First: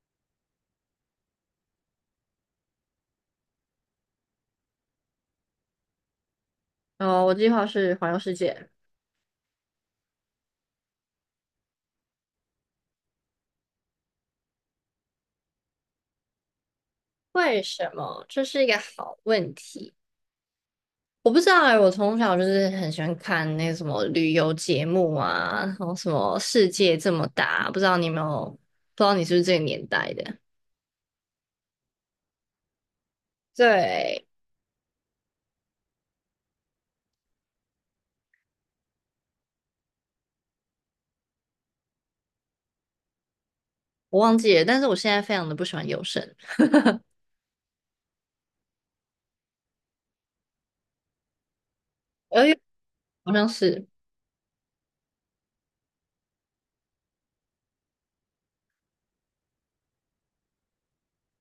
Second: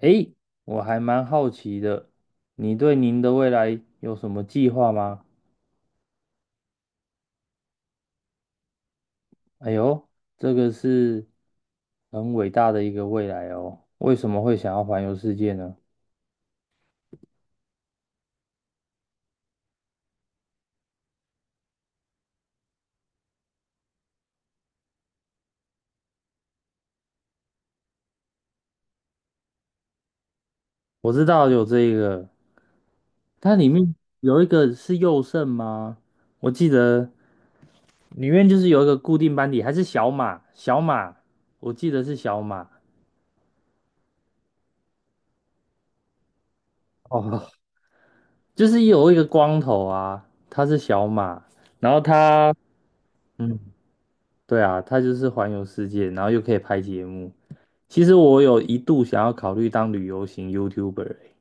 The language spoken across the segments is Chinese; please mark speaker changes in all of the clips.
Speaker 1: 诶，我还蛮好奇的，你对您的未来有什么计划吗？
Speaker 2: 哦，我计划是环游世界。
Speaker 1: 哎呦，这个是很伟大的一个未来哦。为什么会想要环游世界呢？
Speaker 2: 为什么？这是一个好问题。我不知道哎，我从小就是很喜欢看那个什么旅游节目啊，然后什么世界这么大，不知道你有没有，不知道你是不是这个年代的？
Speaker 1: 我知道有这一个，它里面
Speaker 2: 对，
Speaker 1: 有一个是右肾吗？我记得里面就是有一个固定班底，还是小马？小马，我记得是小马。
Speaker 2: 我忘记了，但是我现在非常的不喜欢游神，
Speaker 1: 哦，就是有一个光头啊，他是小马，然后
Speaker 2: 泳，
Speaker 1: 他。
Speaker 2: 哎，好像
Speaker 1: 嗯。
Speaker 2: 是。
Speaker 1: 对啊，它就是环游世界，然后又可以拍节目。其实我有一度想要考虑当旅游型 YouTuber 欸。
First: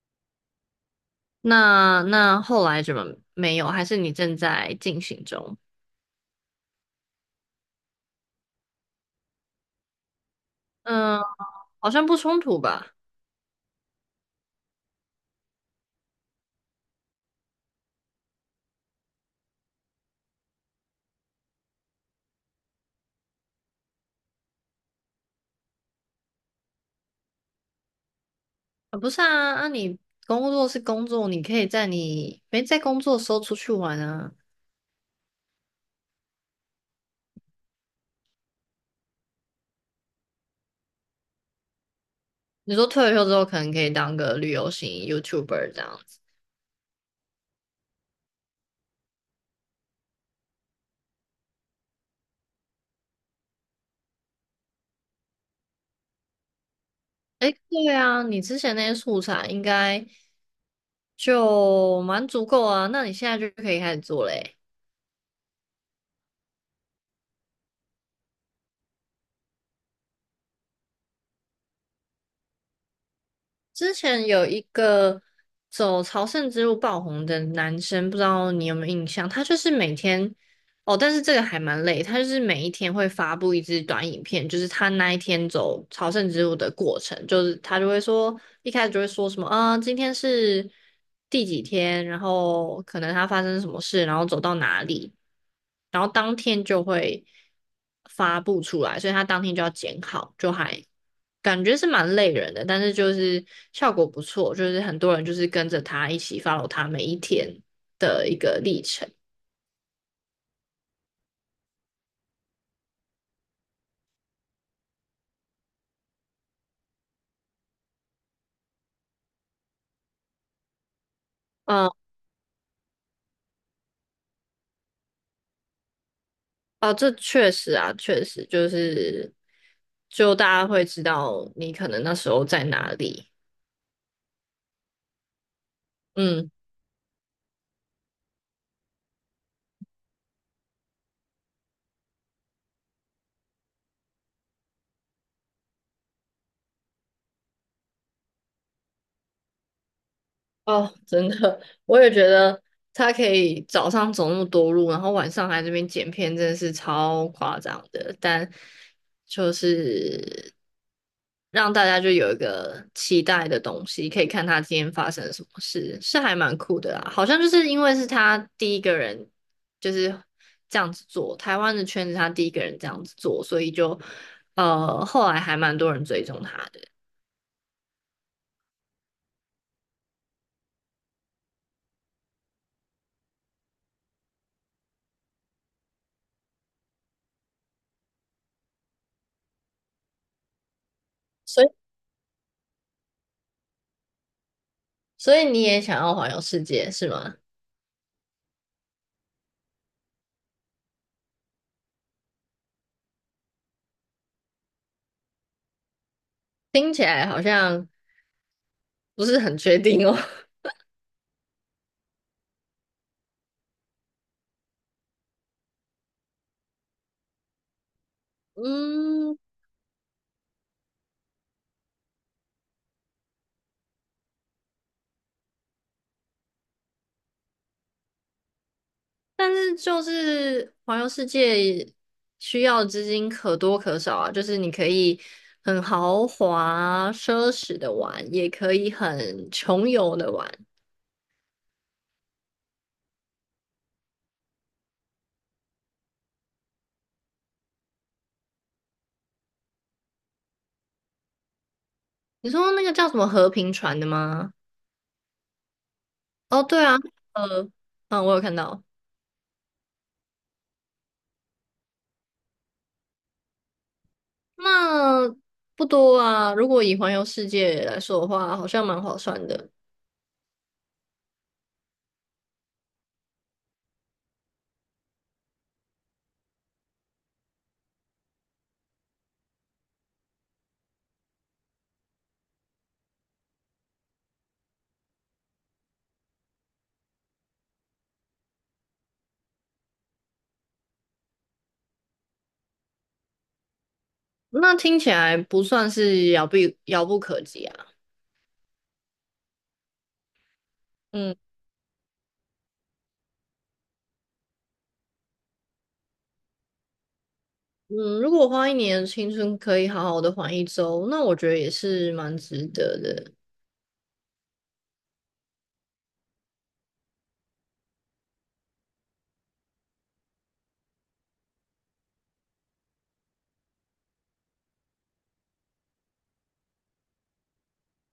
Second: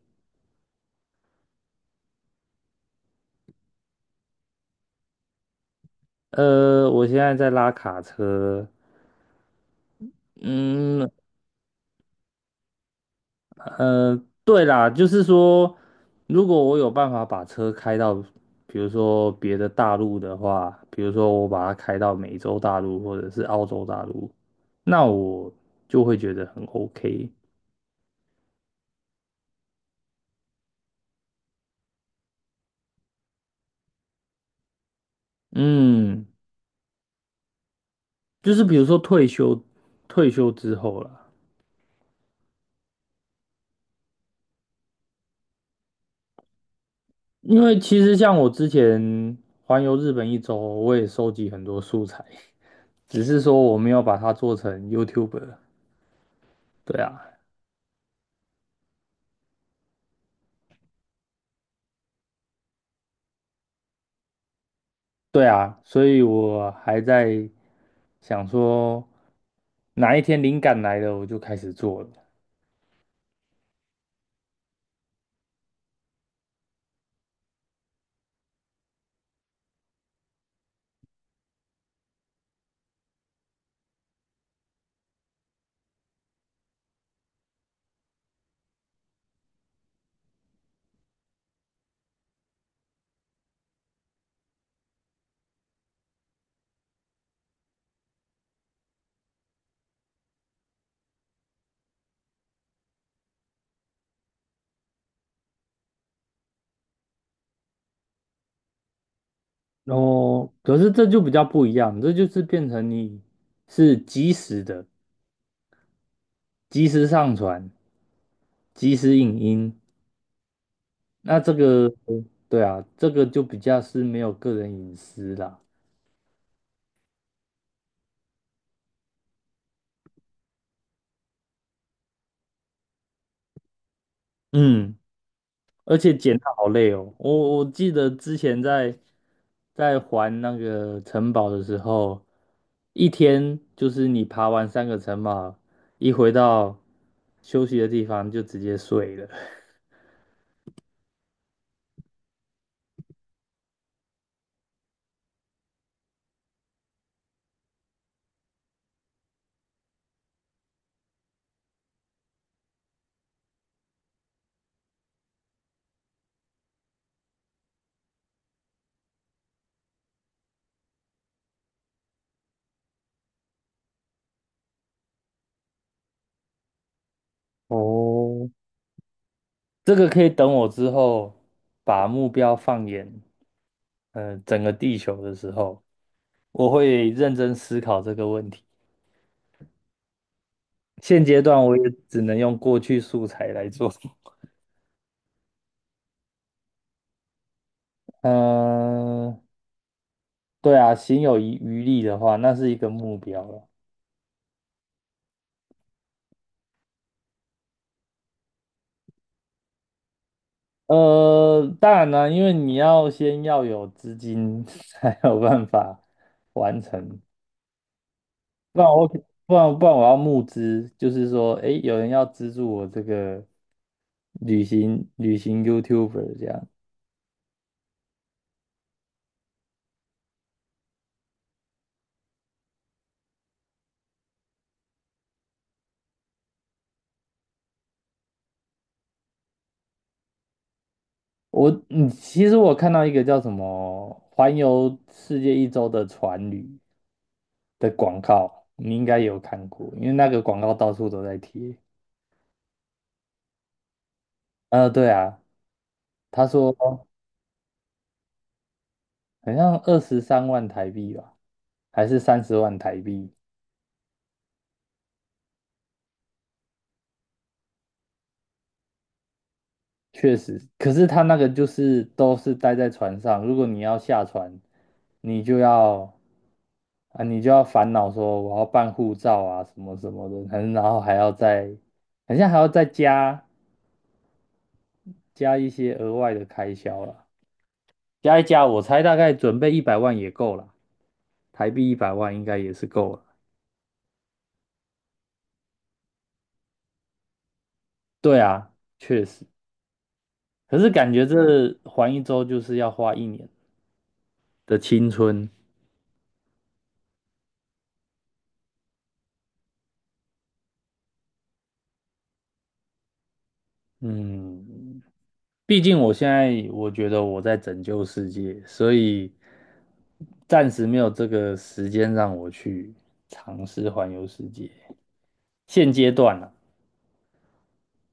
Speaker 2: 那后来怎么没有？还是你正在进行中？
Speaker 1: 我现在在拉卡车，嗯。
Speaker 2: 嗯，好像不冲突吧。
Speaker 1: 呃，对啦，就是说，如果我有办法把车开到，比如说别的大陆的话，比如说我把它开到美洲大陆或者是澳洲大陆，那我就会觉得很 OK。
Speaker 2: 啊，不是啊，那你工作是工作，你可以在你没在工作的时候出去玩啊。
Speaker 1: 嗯，就是比如说退休，退休之后啦。
Speaker 2: 你说退了休之后，可能可以当个旅游型 YouTuber 这样子。
Speaker 1: 因为其实像我之前环游日本一周，我也收集很多素材，只是说我没有把它做成 YouTuber。对啊，
Speaker 2: 诶，对啊，你之前那些素材应该就蛮足够啊，那你现在就可以开始做嘞。
Speaker 1: 对啊，所以我还在想说，哪一天灵感来了，我就开始做了。
Speaker 2: 之前有一个走朝圣之路爆红的男生，不知道你有没有印象？他就是每天哦，但是这个还蛮累，他就是每一天会发布一支短影片，就是他那一天走朝圣之路的过程，就是他就会说一开始就会说什么啊，今天是第几天，然后可能他发生什么事，然后走到哪里，然后当天就会发布出来，所以他当天就要剪好，就还感觉是蛮累人的，但是就是效果不错，就是很多人就是跟着他一起 follow 他每一天的一个历程。
Speaker 1: 然后，可是这就比较不一样，这就是变成你是及时的，及时上传，及时影音。那这
Speaker 2: 嗯，
Speaker 1: 个，对啊，这个就比较是没有个人隐私啦。
Speaker 2: 哦，这确实啊，确实就是，就大家会知道你可能那时候在哪里。
Speaker 1: 嗯。而且剪
Speaker 2: 嗯。
Speaker 1: 它好累哦。我记得之前在在还那个城堡的时候，一天就是你爬完三个城堡，一回到休息的地方就直接睡了。
Speaker 2: 哦，真的，我也觉得他可以早上走那么多路，然后晚上还这边剪片，真的是超夸张的。但就是让大家就有一个期待的东西，可以看他今天发生了什么事，是还蛮酷的啦。好像就是因为是他第一个人就是这样子做，台湾的圈子他第一个人这样子做，所以就后来还蛮多人追踪他的。
Speaker 1: 哦，这个可以等我之后把目标放眼整个地球的时候，我会认真思考这个问题。现阶段
Speaker 2: 所以，
Speaker 1: 我也只能用过去素材来做。
Speaker 2: 所以你也想要环游世界是吗？
Speaker 1: 嗯、对啊，行有余力的话，那是一个目标了。
Speaker 2: 听起来好像不是很确定哦。
Speaker 1: 当然呢，因为你要先要有资金 才有办法完成，不然我
Speaker 2: 嗯，
Speaker 1: 不然不然我要募资，就是说，诶，有人要资助我这个旅行 YouTuber 这样。
Speaker 2: 但是就是环游世界需要的资金可多可少啊，就是你可以很豪华奢侈的玩，也可以很穷游的玩。
Speaker 1: 我嗯，其实我看到一个叫什么"环游世界一周"的船旅的广告，你应该有看过，因为那个广告到处都在贴。
Speaker 2: 你说那个叫什么和平船的吗？
Speaker 1: 对啊，他
Speaker 2: 哦，
Speaker 1: 说。
Speaker 2: 对啊，呃，嗯，我有看到，
Speaker 1: 好像23万台币吧，还是30万台币？
Speaker 2: 那不多啊。如果以环游世界来说的话，好像蛮划算的。
Speaker 1: 确实，可是他那个就是都是待在船上，如果你要下船，你就要啊，你就要烦恼说我要办护照啊，什么什么的，然后还要再，好像还要再加一些额外的开销了，加一加，我猜大概准备一百万也够了，台币一百万应该也是够了。
Speaker 2: 那听起来不算是遥不可及啊。
Speaker 1: 对啊，确实，可是感觉
Speaker 2: 嗯。
Speaker 1: 这环一周就是要花一年的青春。
Speaker 2: 嗯，如果花一年的青春可以好好的环一周，那我觉得也是蛮值得的。
Speaker 1: 嗯，毕竟我现在我觉得我在拯救世界，所以暂时没有这个时间让我去尝试环游世界。现阶段啊，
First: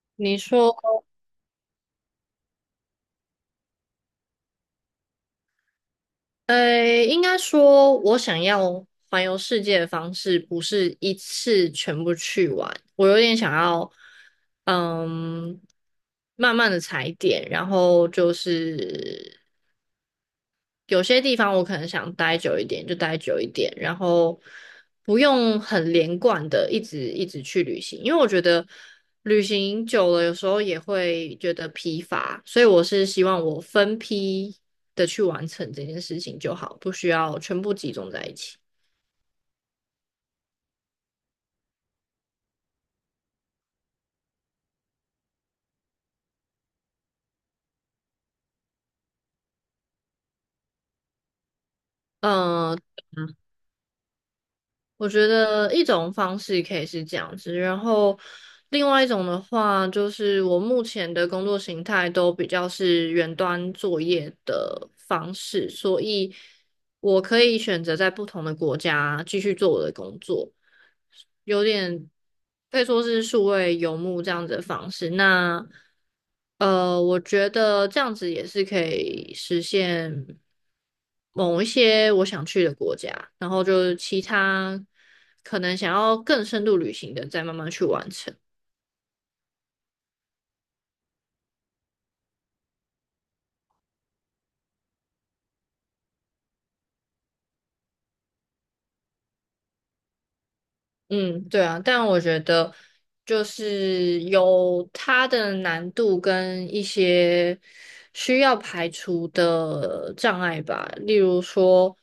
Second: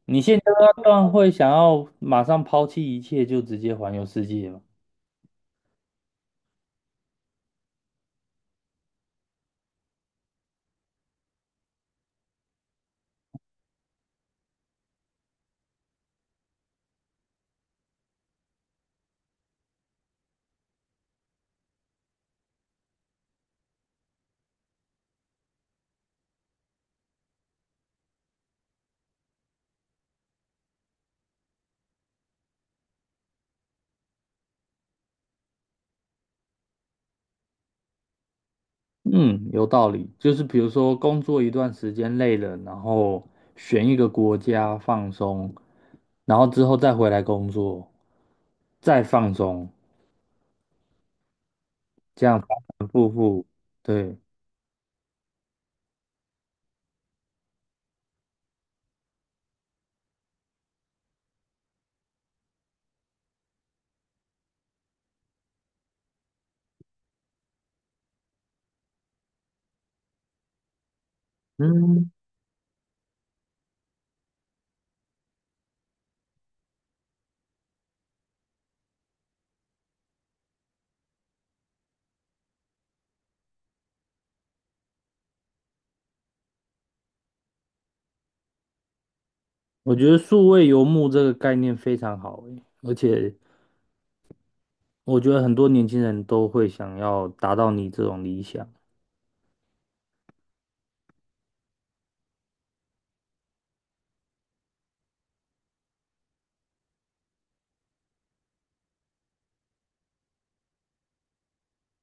Speaker 1: 你
Speaker 2: 你
Speaker 1: 现阶
Speaker 2: 说，
Speaker 1: 段会想要马上抛弃一切就直接环游世界吗？
Speaker 2: 呃，应该说，我想要环游世界的方式不是一次全部去完，我有点想要，嗯，慢慢的踩点，然后就是有些地方我可能想待久一点，就待久一点，然后不用很连贯的一直去旅行，因为我觉得旅行久了有时候也会觉得疲乏，所以我是希望我分批的去完成这件事情就好，不需要全部集中在一起。
Speaker 1: 嗯，有道理。就是比如说工作一段时间累了，然后选一个国家放松，然后之后再回来工作，再放松，这样反
Speaker 2: 嗯、
Speaker 1: 反复复，对。
Speaker 2: 我觉得一种方式可以是这样子，然后另外一种的话，就是我目前的工作形态都比较是远端作业的方式，所以我可以选择在不同的国家继续做我的工作，有点
Speaker 1: 嗯，
Speaker 2: 可以说是数位游牧这样子的方式。那我觉得这样子也是可以实现某一些我想去的国家，然后就是其他可能想要更深度旅行的，再慢慢去完成。
Speaker 1: 我觉得数位游牧这个概念非常好诶，而且我觉得很多年轻人都会想要达到你这种理想。
Speaker 2: 嗯，对啊，但我觉得就是有它的难度跟一些需要排除的障碍吧。例如说，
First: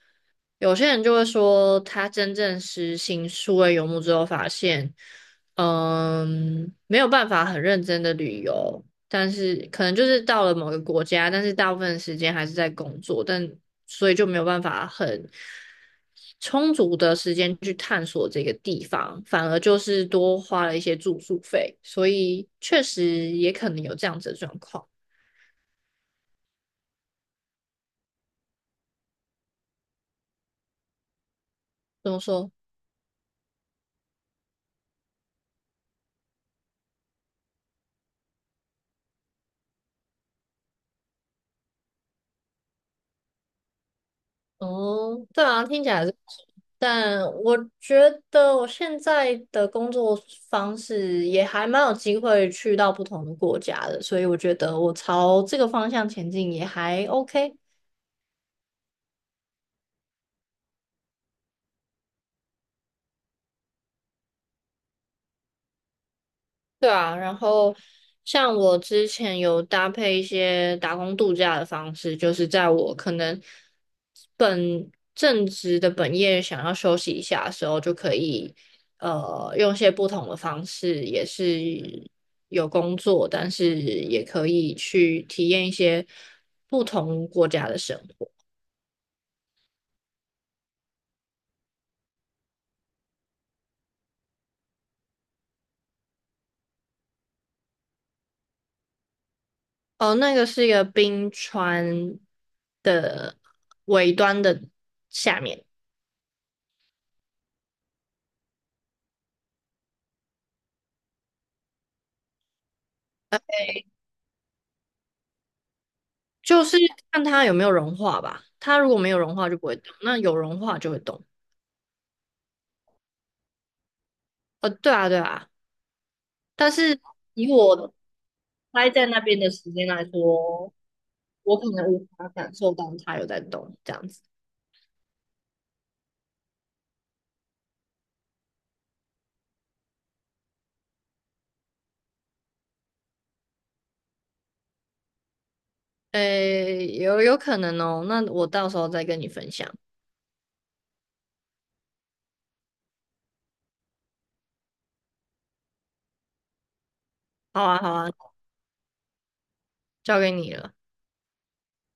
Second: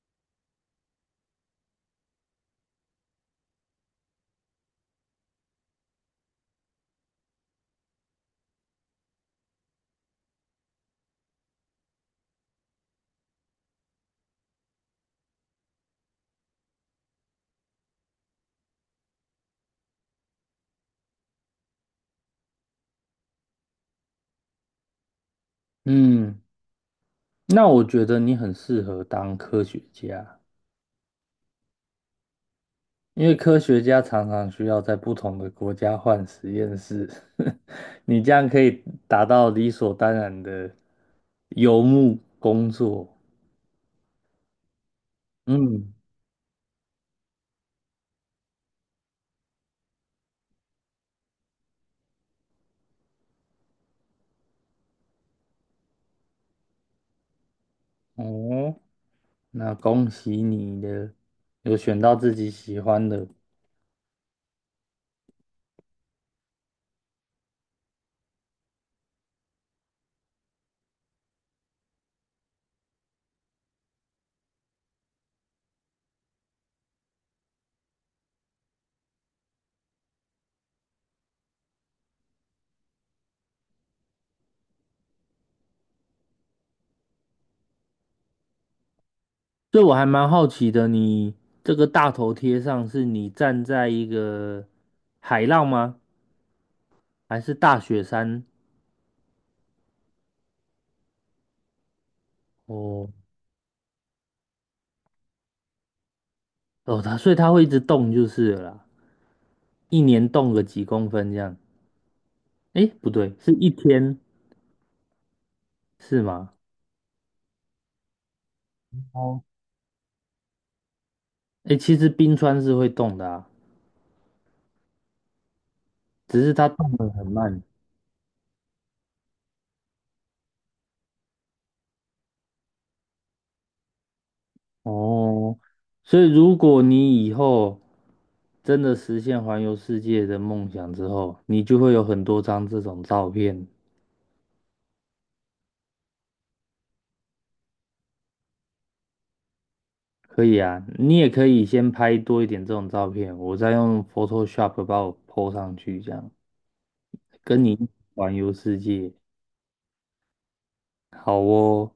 Speaker 2: 有些人就会说，他真正实行数位游牧之后，发现，嗯，没有办法很认真的旅游，但是可能就是到了某个国家，但是大部分的时间还是在工作，但所以就没有办法很。充足的时间去探索这个地方，反而就是多花了一些住宿费，所以确实也可能有这样子的状况。
Speaker 1: 嗯，那我觉得你很适合当科学家，
Speaker 2: 怎么说？
Speaker 1: 因为科学家常常需要在不同的国家换实验室，你这样可以达到理所当然的游牧工作。
Speaker 2: 哦，对啊，听起
Speaker 1: 嗯，
Speaker 2: 来是不错，但我觉得我现在的工作方式也还蛮有机会去到不同的国家的，所以我觉得我朝这个方向前进也还 OK。
Speaker 1: 哦，那恭喜你的，有选到自己喜欢的。
Speaker 2: 对啊，然后像我之前有搭配一些打工度假的方式，就是在我可能本正职的本业想要休息一下的时候，就可以用一些不同的方式，也是有工作，但是也可以去体验一些不同国家的生活。
Speaker 1: 所以我还蛮好奇的，你这个大头贴上是你站在一个海浪吗？还是大雪山？
Speaker 2: 哦，那个是一个冰川
Speaker 1: 哦
Speaker 2: 的尾端的下面。
Speaker 1: 哦，所以它会一直动就是了啦，一年动个几公分这样。诶，不对，是一天是吗？
Speaker 2: 就是看它有没有融化吧。它如果没有融
Speaker 1: 哦，
Speaker 2: 化就不会动，那有融化就会动。
Speaker 1: 诶，其实冰川是会动的啊，
Speaker 2: 呃，对啊，对啊。
Speaker 1: 只是它
Speaker 2: 但
Speaker 1: 动
Speaker 2: 是
Speaker 1: 得很
Speaker 2: 以
Speaker 1: 慢。
Speaker 2: 我待在那边的时间来说，我可能无法感受到它有在动这样子。
Speaker 1: 哦，所以如果你以后真的实现环游世界的梦想之后，你就会有很多张这种照片。
Speaker 2: 诶，有可能哦。那我到时候再跟你分享。
Speaker 1: 可以啊，你也可以先拍多一点这种照片，我再用 Photoshop 把我 po 上去，这样跟
Speaker 2: 好
Speaker 1: 你
Speaker 2: 啊，
Speaker 1: 一起
Speaker 2: 好啊，
Speaker 1: 环游世界。
Speaker 2: 交给你了。
Speaker 1: 好哦。